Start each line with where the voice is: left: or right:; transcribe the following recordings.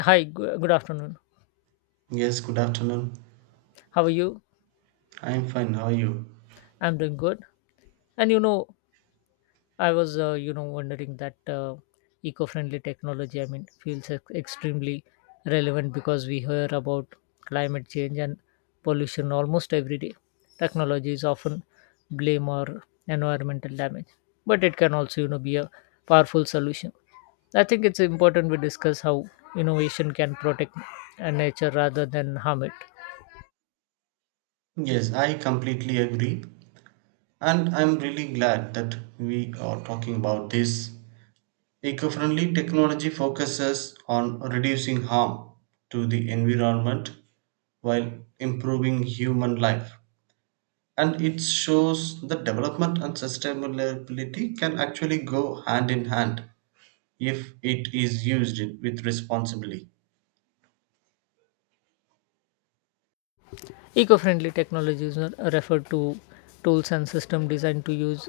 left: Hi, good afternoon.
right: Yes, good afternoon.
left: How are you?
right: I'm fine. How are you?
left: I'm doing good. And you know, I was, wondering that eco-friendly technology, I mean, feels extremely relevant because we hear about climate change and pollution almost every day. Technology is often blame or environmental damage, but it can also, you know, be a powerful solution. I think it's important we discuss how innovation can protect nature rather than harm it.
right: Yes, I completely agree. And I'm really glad that we are talking about this. Eco friendly technology focuses on reducing harm to the environment while improving human life. And it shows that development and sustainability can actually go hand in hand if it is used with responsibly.
left: Eco-friendly technologies are referred to tools and systems designed to use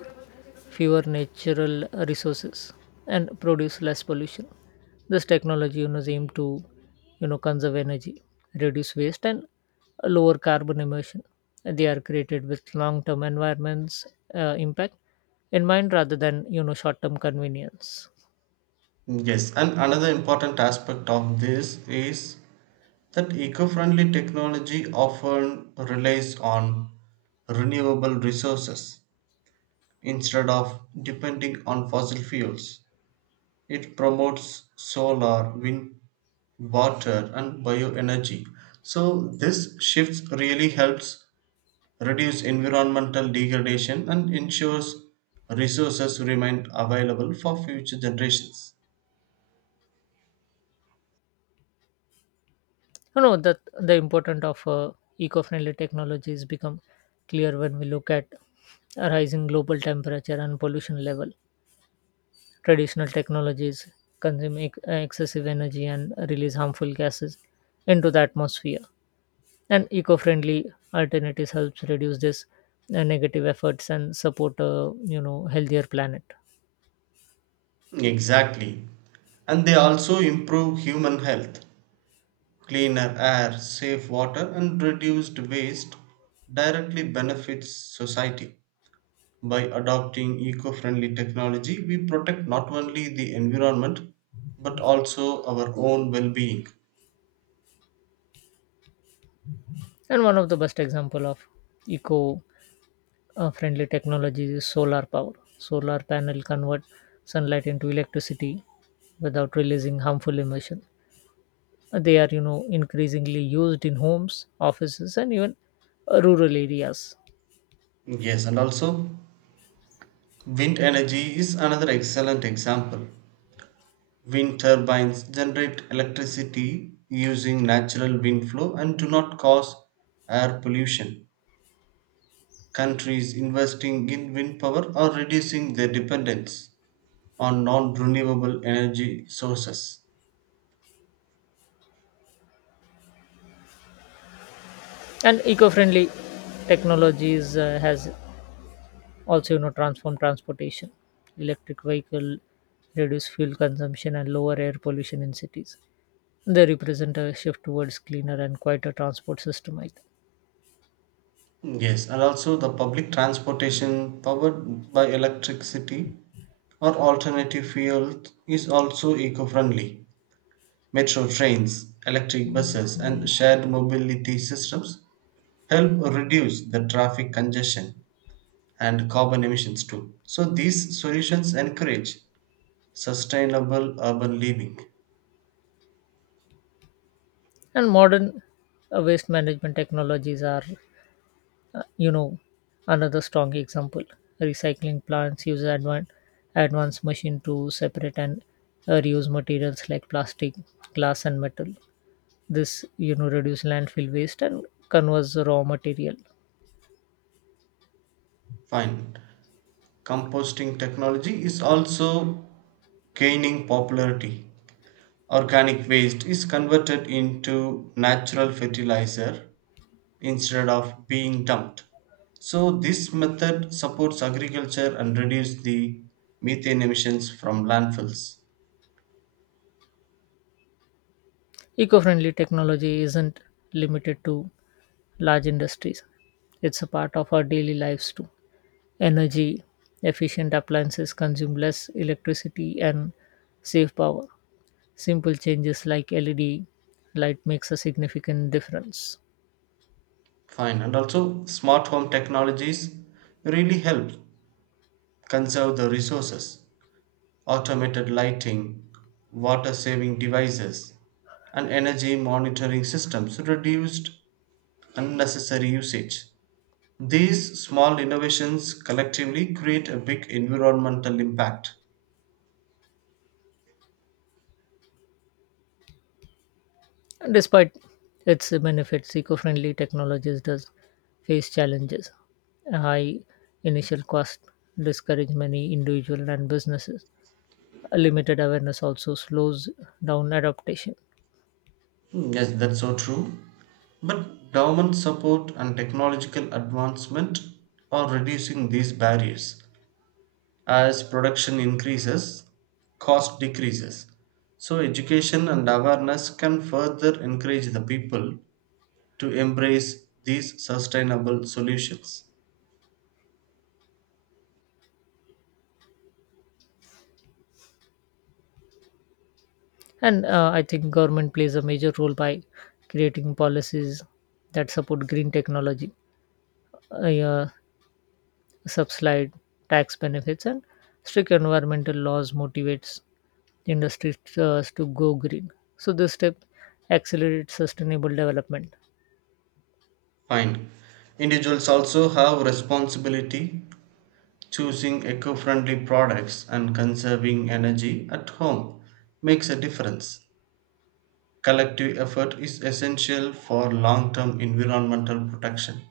left: fewer natural resources and produce less pollution. This technology is aimed to conserve energy, reduce waste, and lower carbon emission. They are created with long-term environments impact in mind rather than short-term convenience.
right: Yes, and another important aspect of this is that eco-friendly technology often relies on renewable resources instead of depending on fossil fuels. It promotes solar, wind, water, and bioenergy. So this shift really helps reduce environmental degradation and ensures resources remain available for future generations.
left: That the importance of eco-friendly technologies become clear when we look at a rising global temperature and pollution level. Traditional technologies consume excessive energy and release harmful gases into the atmosphere, and eco-friendly alternatives helps reduce this negative efforts and support a healthier planet.
right: Exactly. And they also improve human health. Cleaner air, safe water, and reduced waste directly benefits society. By adopting eco friendly technology, we protect not only the environment but also our own well being.
left: And one of the best example of eco- friendly technology is solar power. Solar panel convert sunlight into electricity without releasing harmful emission. They are, you know, increasingly used in homes, offices, and even rural areas.
right: Yes, and also wind energy is another excellent example. Wind turbines generate electricity using natural wind flow and do not cause air pollution. Countries investing in wind power are reducing their dependence on non-renewable energy sources.
left: And eco-friendly technologies has also, you know, transformed transportation. Electric vehicle reduce fuel consumption and lower air pollution in cities. They represent a shift towards cleaner and quieter transport system, I think.
right: Yes, and also the public transportation powered by electricity or alternative fuel is also eco-friendly. Metro trains, electric buses, and shared mobility systems help reduce the traffic congestion and carbon emissions too. So these solutions encourage sustainable urban living.
left: And modern waste management technologies are uh, you know another strong example. Recycling plants use advanced machine to separate and reuse materials like plastic, glass, and metal. This, you know, reduce landfill waste and converts the raw material.
right: Fine. Composting technology is also gaining popularity. Organic waste is converted into natural fertilizer instead of being dumped. So, this method supports agriculture and reduces the methane emissions from landfills.
left: Eco-friendly technology isn't limited to large industries, it's a part of our daily lives too. Energy efficient appliances consume less electricity and save power. Simple changes like LED light makes a significant difference.
right: Fine. And also, smart home technologies really help conserve the resources. Automated lighting, water saving devices, and energy monitoring systems reduced unnecessary usage. These small innovations collectively create a big environmental impact.
left: And despite its benefits, eco-friendly technologies does face challenges. A high initial cost discourage many individual and businesses. A limited awareness also slows down adaptation.
right: Yes, that's so true. But government support and technological advancement are reducing these barriers. As production increases, cost decreases. So, education and awareness can further encourage the people to embrace these sustainable solutions.
left: And I think government plays a major role by creating policies that support green technology, uh, yeah, subsidized tax benefits and strict environmental laws motivates industries to go green. So this step accelerates sustainable development.
right: Fine. Individuals also have responsibility. Choosing eco friendly products and conserving energy at home makes a difference. Collective effort is essential for long term environmental protection.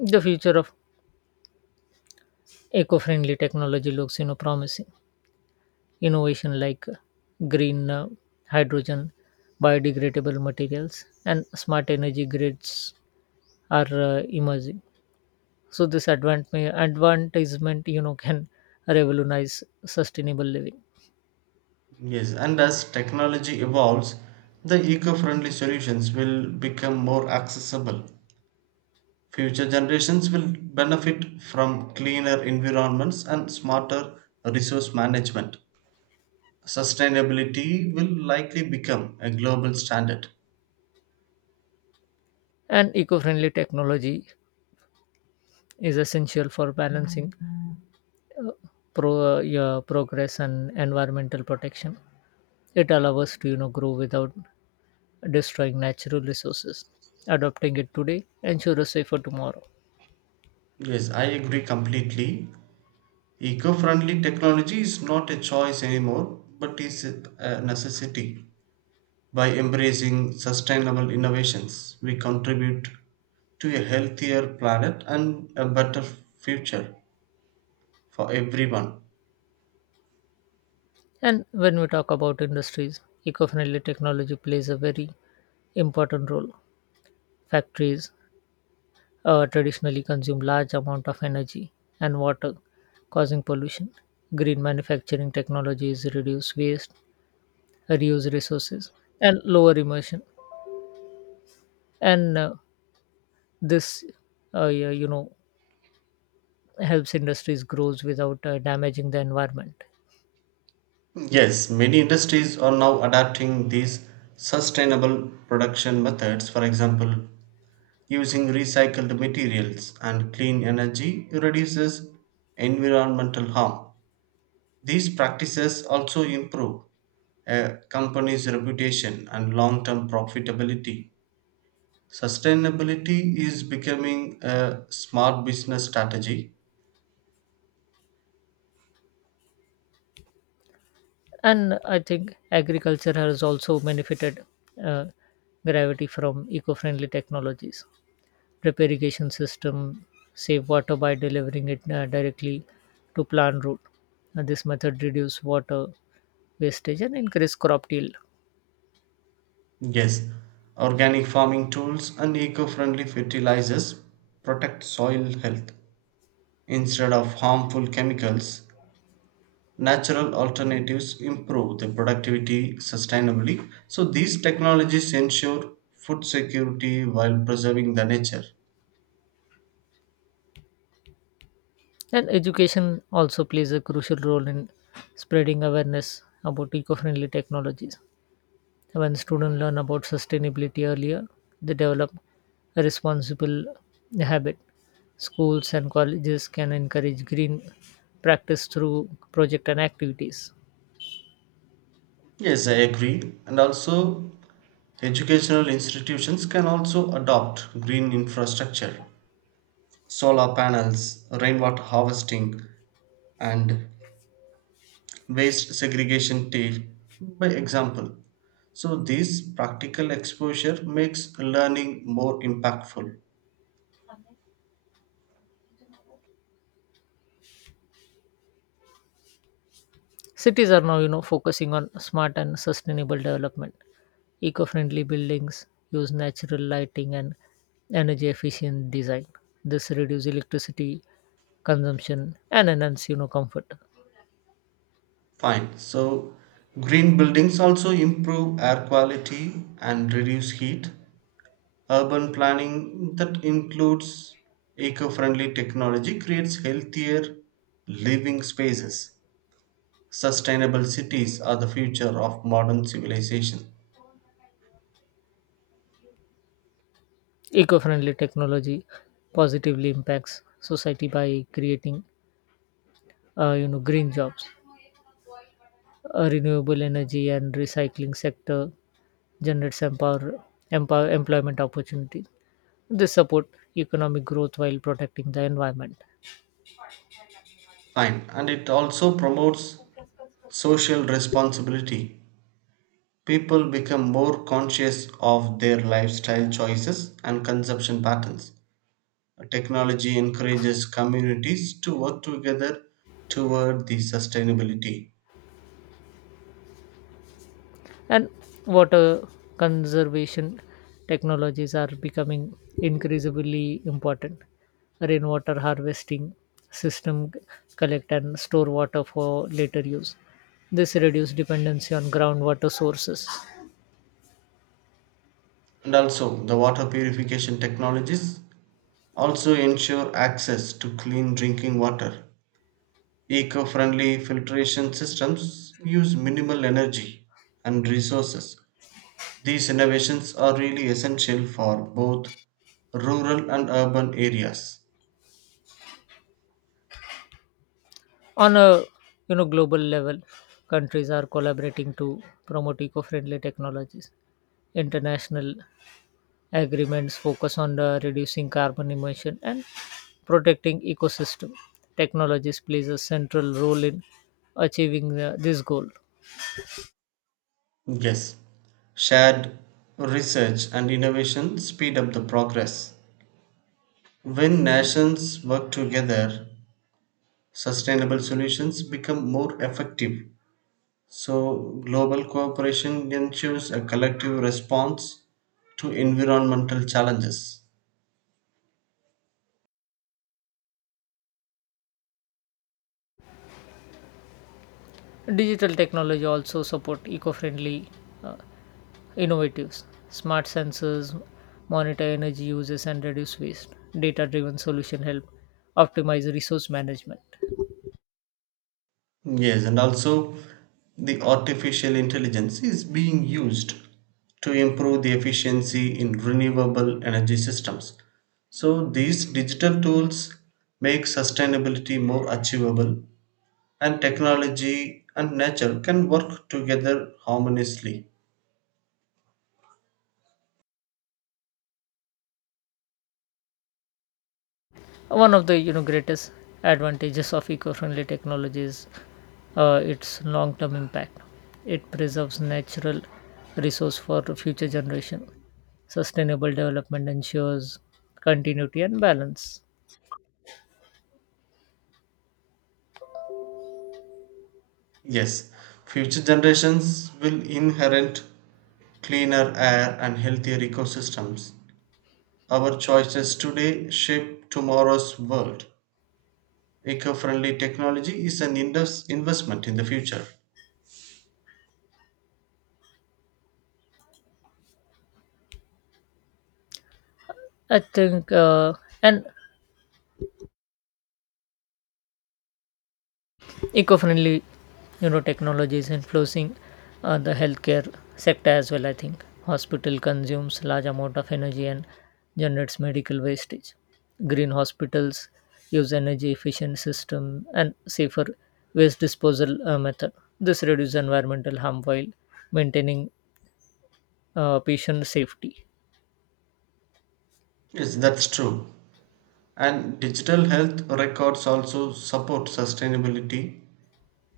left: The future of eco-friendly technology looks, you know, promising. Innovation like green, hydrogen, biodegradable materials, and smart energy grids are emerging. So this advertisement, you know, can revolutionize sustainable living.
right: Yes, and as technology evolves, the eco friendly solutions will become more accessible. Future generations will benefit from cleaner environments and smarter resource management. Sustainability will likely become a global standard.
left: And eco-friendly technology is essential for balancing uh, progress and environmental protection. It allows us to grow without destroying natural resources. Adopting it today ensures a safer tomorrow.
right: Yes, I agree completely. Eco-friendly technology is not a choice anymore, but is a necessity. By embracing sustainable innovations, we contribute to a healthier planet and a better future for everyone.
left: And when we talk about industries, eco-friendly technology plays a very important role. Factories traditionally consume large amount of energy and water, causing pollution. Green manufacturing technologies reduce waste, reuse resources, and lower emission, and this yeah, you know helps industries grows without damaging the environment.
right: Yes, many industries are now adapting these sustainable production methods. For example, using recycled materials and clean energy reduces environmental harm. These practices also improve a company's reputation and long term profitability. Sustainability is becoming a smart business strategy.
left: And I think agriculture has also benefited uh, gravity from eco-friendly technologies. Drip irrigation system save water by delivering it directly to plant root. This method reduce water wastage and increase crop yield.
right: Yes, organic farming tools and eco friendly fertilizers protect soil health. Instead of harmful chemicals, natural alternatives improve the productivity sustainably. So, these technologies ensure food security while preserving the nature.
left: And education also plays a crucial role in spreading awareness about eco friendly technologies. When students learn about sustainability earlier, they develop a responsible habit. Schools and colleges can encourage green practice through project and activities.
right: Yes, I agree. And also, educational institutions can also adopt green infrastructure, solar panels, rainwater harvesting, and waste segregation by example. So, this practical exposure makes learning more impactful.
left: Cities are now, you know, focusing on smart and sustainable development. Eco-friendly buildings use natural lighting and energy efficient design. This reduces electricity consumption and enhance, you know, comfort.
right: Fine. So, green buildings also improve air quality and reduce heat. Urban planning that includes eco friendly technology creates healthier living spaces. Sustainable cities are the future of modern civilization.
left: Eco-friendly technology positively impacts society by creating, you know, green jobs. A renewable energy and recycling sector generates empower employment opportunities. This support economic growth while protecting the environment.
right: Fine. And it also promotes social responsibility. People become more conscious of their lifestyle choices and consumption patterns. Technology encourages communities to work together toward the sustainability.
left: And water conservation technologies are becoming increasingly important. Rainwater harvesting system collect and store water for later use. This reduces dependency on groundwater sources.
right: And also, the water purification technologies also ensure access to clean drinking water. Eco friendly filtration systems use minimal energy and resources. These innovations are really essential for both rural and urban areas.
left: On a, you know, global level, countries are collaborating to promote eco-friendly technologies. International agreements focus on the reducing carbon emission and protecting ecosystem. Technologies plays a central role in achieving this goal.
right: Yes, shared research and innovation speed up the progress. When nations work together, sustainable solutions become more effective. So, global cooperation ensures a collective response to environmental challenges.
left: Digital technology also support eco-friendly uh, innovatives. Smart sensors monitor energy uses and reduce waste. Data driven solution help optimize resource management.
right: Yes, and also the artificial intelligence is being used to improve the efficiency in renewable energy systems. So, these digital tools make sustainability more achievable, and technology and nature can work together harmoniously.
left: One of the, you know, greatest advantages of eco-friendly technology is its long-term impact. It preserves natural resource for future generation. Sustainable development ensures continuity and balance.
right: Yes, future generations will inherit cleaner air and healthier ecosystems. Our choices today shape tomorrow's world. Eco friendly technology is an investment in the future.
left: I think uh, and eco-friendly, you know, technologies influencing the healthcare sector as well. I think hospital consumes large amount of energy and generates medical wastage. Green hospitals use energy efficient system and safer waste disposal method. This reduces environmental harm while maintaining patient safety.
right: Yes, that's true. And digital health records also support sustainability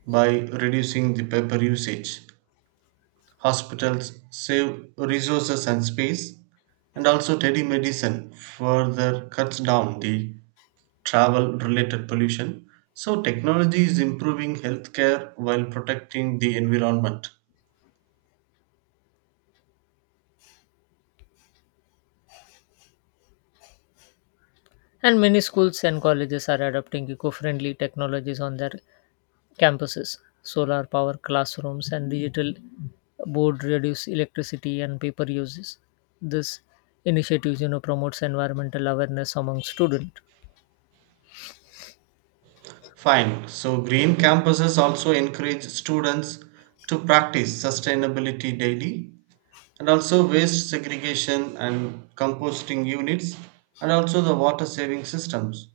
right: by reducing the paper usage. Hospitals save resources and space, and also telemedicine further cuts down the travel related pollution. So, technology is improving healthcare while protecting the environment.
left: And many schools and colleges are adopting eco-friendly technologies on their campuses. Solar power classrooms and digital board reduce electricity and paper uses. This initiatives, you know, promotes environmental awareness among students.
right: Fine. So, green campuses also encourage students to practice sustainability daily and also waste segregation and composting units and also the water saving systems.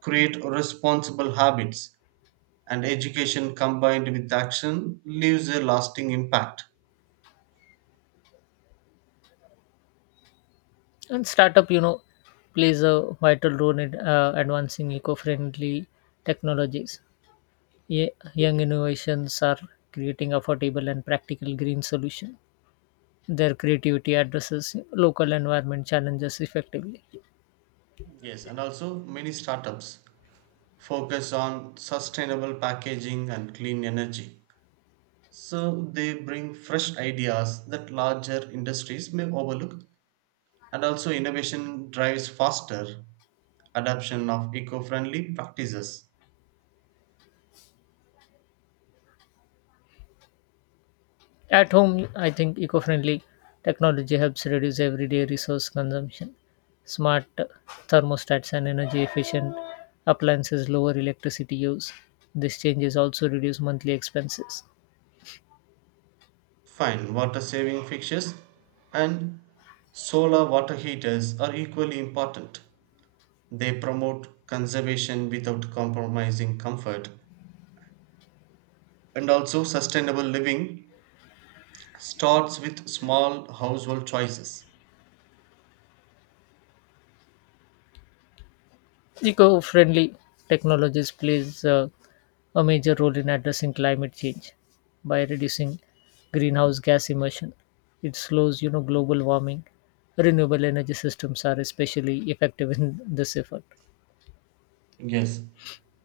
right: Create responsible habits and education combined with action leaves a lasting impact.
left: And startup, you know, plays a vital role in advancing eco-friendly technologies. Young innovations are creating affordable and practical green solutions. Their creativity addresses local environment challenges effectively.
right: Yes, and also many startups focus on sustainable packaging and clean energy. So they bring fresh ideas that larger industries may overlook, and also innovation drives faster adoption of eco-friendly practices.
left: At home, I think eco friendly technology helps reduce everyday resource consumption. Smart thermostats and energy efficient appliances lower electricity use. These changes also reduce monthly expenses.
right: Fine, water-saving fixtures and solar water heaters are equally important. They promote conservation without compromising comfort, and also sustainable living starts with small household choices.
left: Eco friendly technologies plays a major role in addressing climate change by reducing greenhouse gas emission. It slows, you know, global warming. Renewable energy systems are especially effective in this effort.
right: Yes,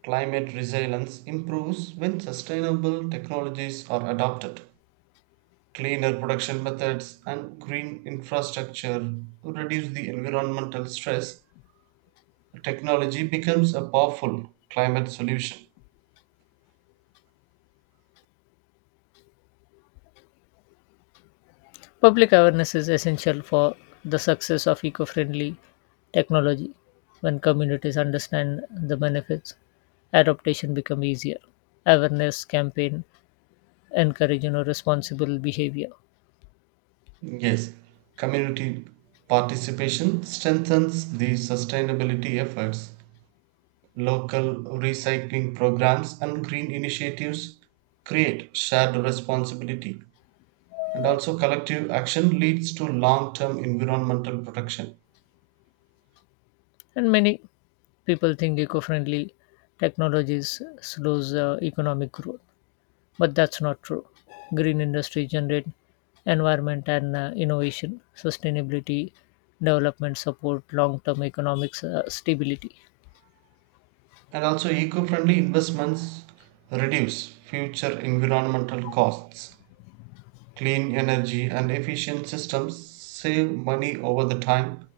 right: climate resilience improves when sustainable technologies are adopted. Cleaner production methods and green infrastructure reduce the environmental stress. Technology becomes a powerful climate solution.
left: Public awareness is essential for the success of eco friendly technology. When communities understand the benefits, adaptation becomes easier. Awareness campaign encourage, you know, responsible behavior.
right: Yes, community participation strengthens the sustainability efforts. Local recycling programs and green initiatives create shared responsibility. And also collective action leads to long term environmental protection.
left: And many people think eco friendly technologies slows economic growth, but that's not true. Green industry generate environment and innovation, sustainability, development support long term economic stability.
right: And also eco-friendly investments reduce future environmental costs. Clean energy and efficient systems save money over the time.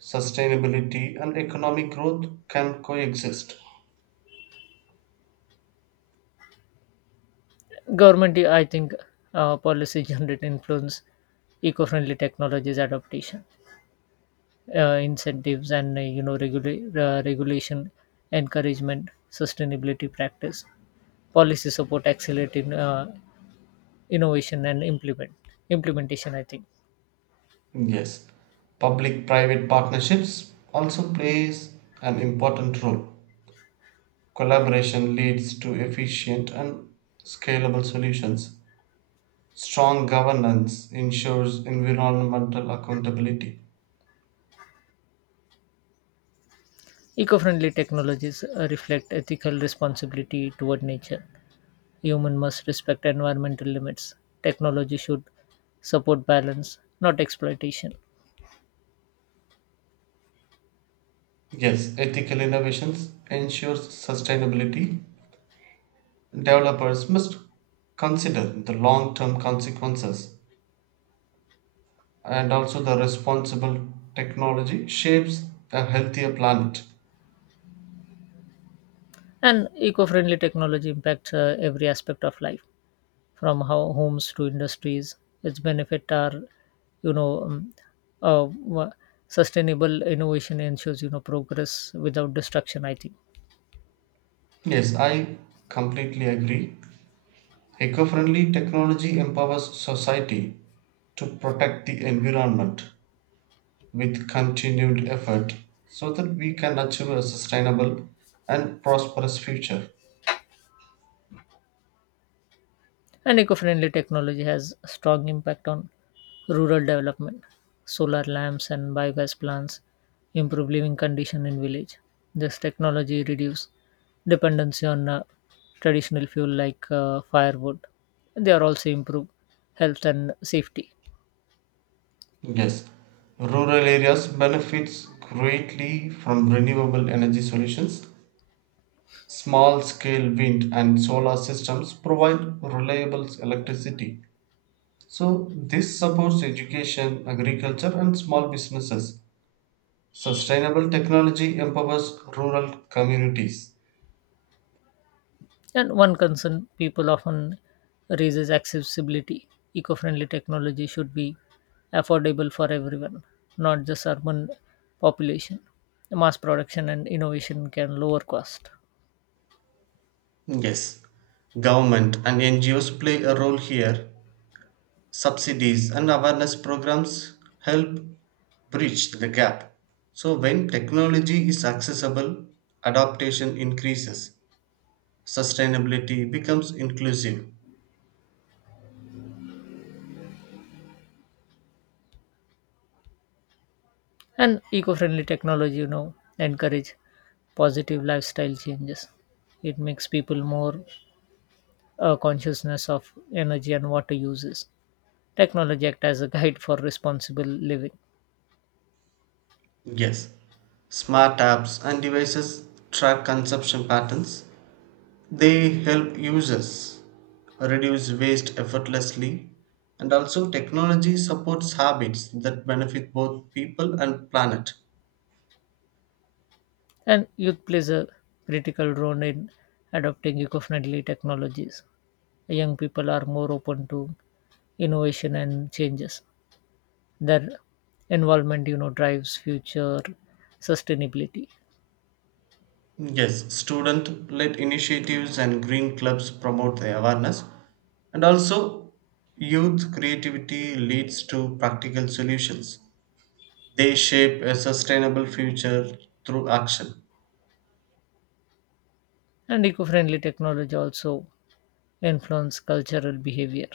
right: Sustainability and economic growth can coexist.
left: Government, I think, policy generate influence eco-friendly technologies adaptation, incentives, and, you know, regulation, encouragement, sustainability practice. Policy support accelerating innovation and implementation, I think.
right: Yes, public private partnerships also plays an important role. Collaboration leads to efficient and scalable solutions. Strong governance ensures environmental accountability.
left: Eco-friendly technologies reflect ethical responsibility toward nature. Human must respect environmental limits. Technology should support balance, not exploitation.
right: Yes, ethical innovations ensures sustainability. Developers must consider the long-term consequences and also the responsible technology shapes a healthier planet.
left: And eco-friendly technology impacts every aspect of life, from how homes to industries. Its benefit are, you know, um, uh, wa- sustainable innovation ensures, you know, progress without destruction, I think.
right: Yes, I completely agree. Eco-friendly technology empowers society to protect the environment with continued effort so that we can achieve a sustainable and prosperous future.
left: And eco-friendly technology has strong impact on rural development. Solar lamps and biogas plants improve living condition in village. This technology reduce dependency on traditional fuel like firewood. They are also improve health and safety.
right: Yes, rural areas benefits greatly from renewable energy solutions. Small scale wind and solar systems provide reliable electricity. So this supports education, agriculture and small businesses. Sustainable technology empowers rural communities.
left: And one concern people often raise is accessibility. Eco friendly technology should be affordable for everyone, not just urban population. Mass production and innovation can lower cost.
right: Yes, government and NGOs play a role here. Subsidies and awareness programs help bridge the gap. So, when technology is accessible, adaptation increases, sustainability becomes inclusive.
left: And eco friendly technology, you know, encourage positive lifestyle changes. It makes people more consciousness of energy and water uses. Technology act as a guide for responsible living.
right: Yes, smart apps and devices track consumption patterns, they help users reduce waste effortlessly. And also, technology supports habits that benefit both people and planet.
left: And youth plays a critical role in adopting eco-friendly technologies. Young people are more open to innovation and changes. Their involvement, you know, drives future sustainability.
right: Yes, student led initiatives and green clubs promote the awareness. And also, youth creativity leads to practical solutions. They shape a sustainable future through action.
left: And eco-friendly technology also influence cultural behavior.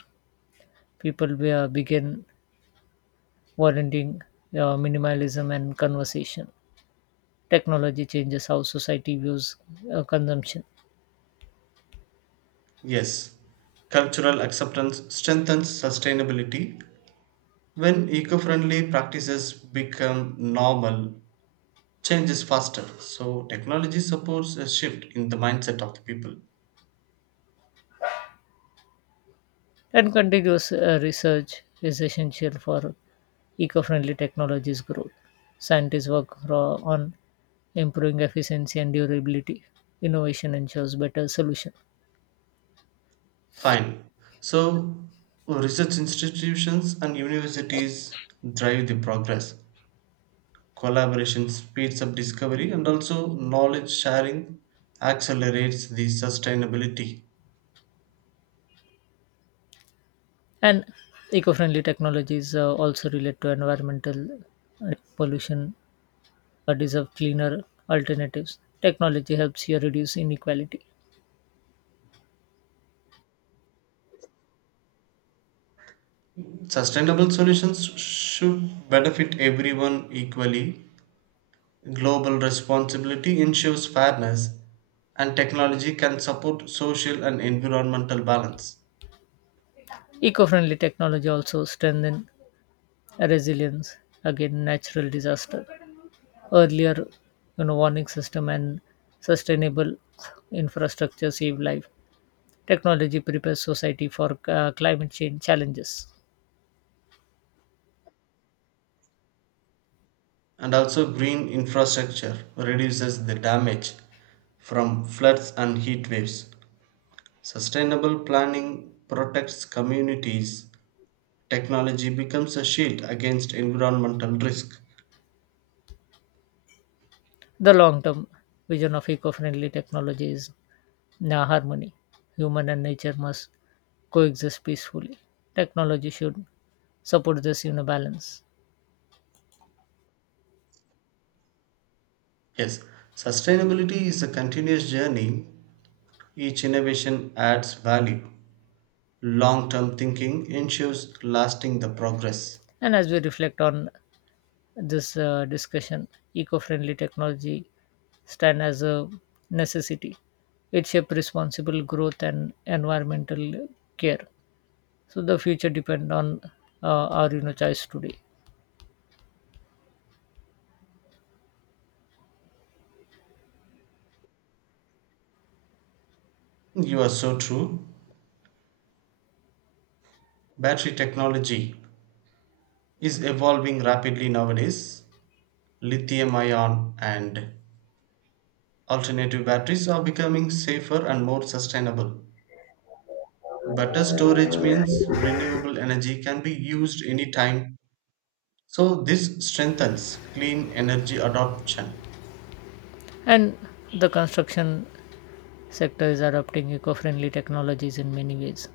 left: People begin volunteering, minimalism and conversation. Technology changes how society views consumption.
right: Yes, cultural acceptance strengthens sustainability. When eco friendly practices become normal, change is faster. So, technology supports a shift in the mindset of the people.
left: And continuous research is essential for eco-friendly technologies growth. Scientists work on improving efficiency and durability. Innovation ensures better solution.
right: Fine. So, research institutions and universities drive the progress. Collaboration speeds up discovery and also knowledge sharing accelerates the sustainability.
left: And eco-friendly technologies also relate to environmental pollution, deserve cleaner alternatives. Technology helps you reduce inequality.
right: Sustainable solutions should benefit everyone equally. Global responsibility ensures fairness, and technology can support social and environmental balance.
left: Eco-friendly technology also strengthen resilience against natural disaster. Earlier, you know, warning system and sustainable infrastructure save life. Technology prepares society for climate change challenges.
right: And also green infrastructure reduces the damage from floods and heat waves. Sustainable planning protects communities. Technology becomes a shield against environmental risk.
left: The long term vision of eco friendly technology is harmony. Human and nature must coexist peacefully. Technology should support this in a balance.
right: Yes, sustainability is a continuous journey. Each innovation adds value. Long term thinking ensures lasting the progress.
left: And as we reflect on this discussion, eco friendly technology stand as a necessity. It shapes responsible growth and environmental care. So the future depend on our, you know, choice today.
right: You are so true. Battery technology is evolving rapidly nowadays. Lithium ion and alternative batteries are becoming safer and more sustainable. Better storage means renewable energy can be used anytime, so this strengthens clean energy adoption.
left: And the construction sector is adopting eco-friendly technologies in many ways.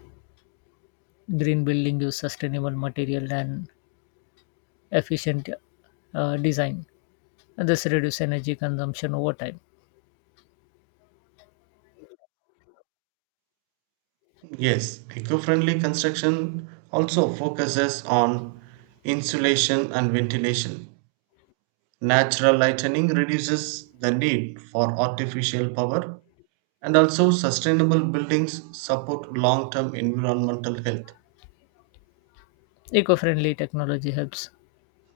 left: Green building use sustainable material and efficient design. And this reduce energy consumption over time.
right: Yes, eco friendly construction also focuses on insulation and ventilation. Natural lighting reduces the need for artificial power, and also sustainable buildings support long term environmental health.
left: Eco-friendly technology helps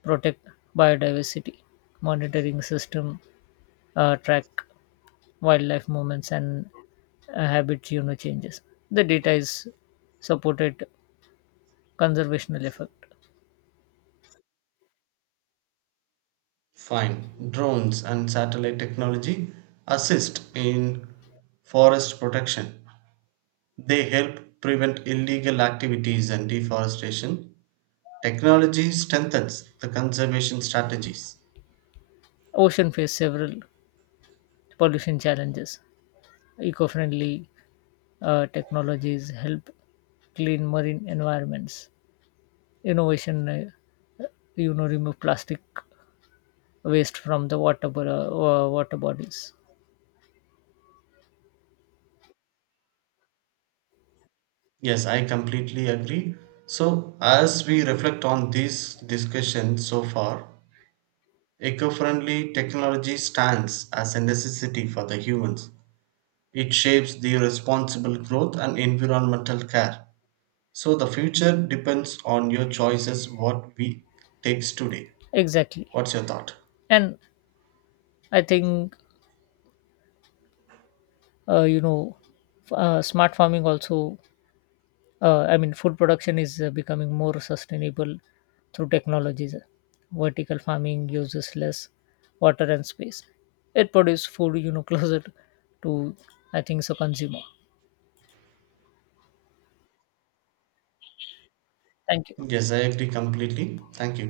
left: protect biodiversity. Monitoring system track wildlife movements and habit, you know, changes. The data is supported conservational effect.
right: Fine. Drones and satellite technology assist in forest protection. They help prevent illegal activities and deforestation. Technology strengthens the conservation strategies.
left: Ocean face several pollution challenges. Eco-friendly technologies help clean marine environments. Innovation, you know, remove plastic waste from the water bodies.
right: Yes, I completely agree. So, as we reflect on this discussion so far, eco friendly technology stands as a necessity for the humans. It shapes the responsible growth and environmental care. So the future depends on your choices, what we takes today.
left: Exactly,
right: What's your thought?
left: and I think uh, you know, smart farming also. I mean, food production is becoming more sustainable through technologies. Vertical farming uses less water and space. It produces food, you know, closer to, I think so, consumer. Thank you.
right: Yes, I agree completely. Thank you.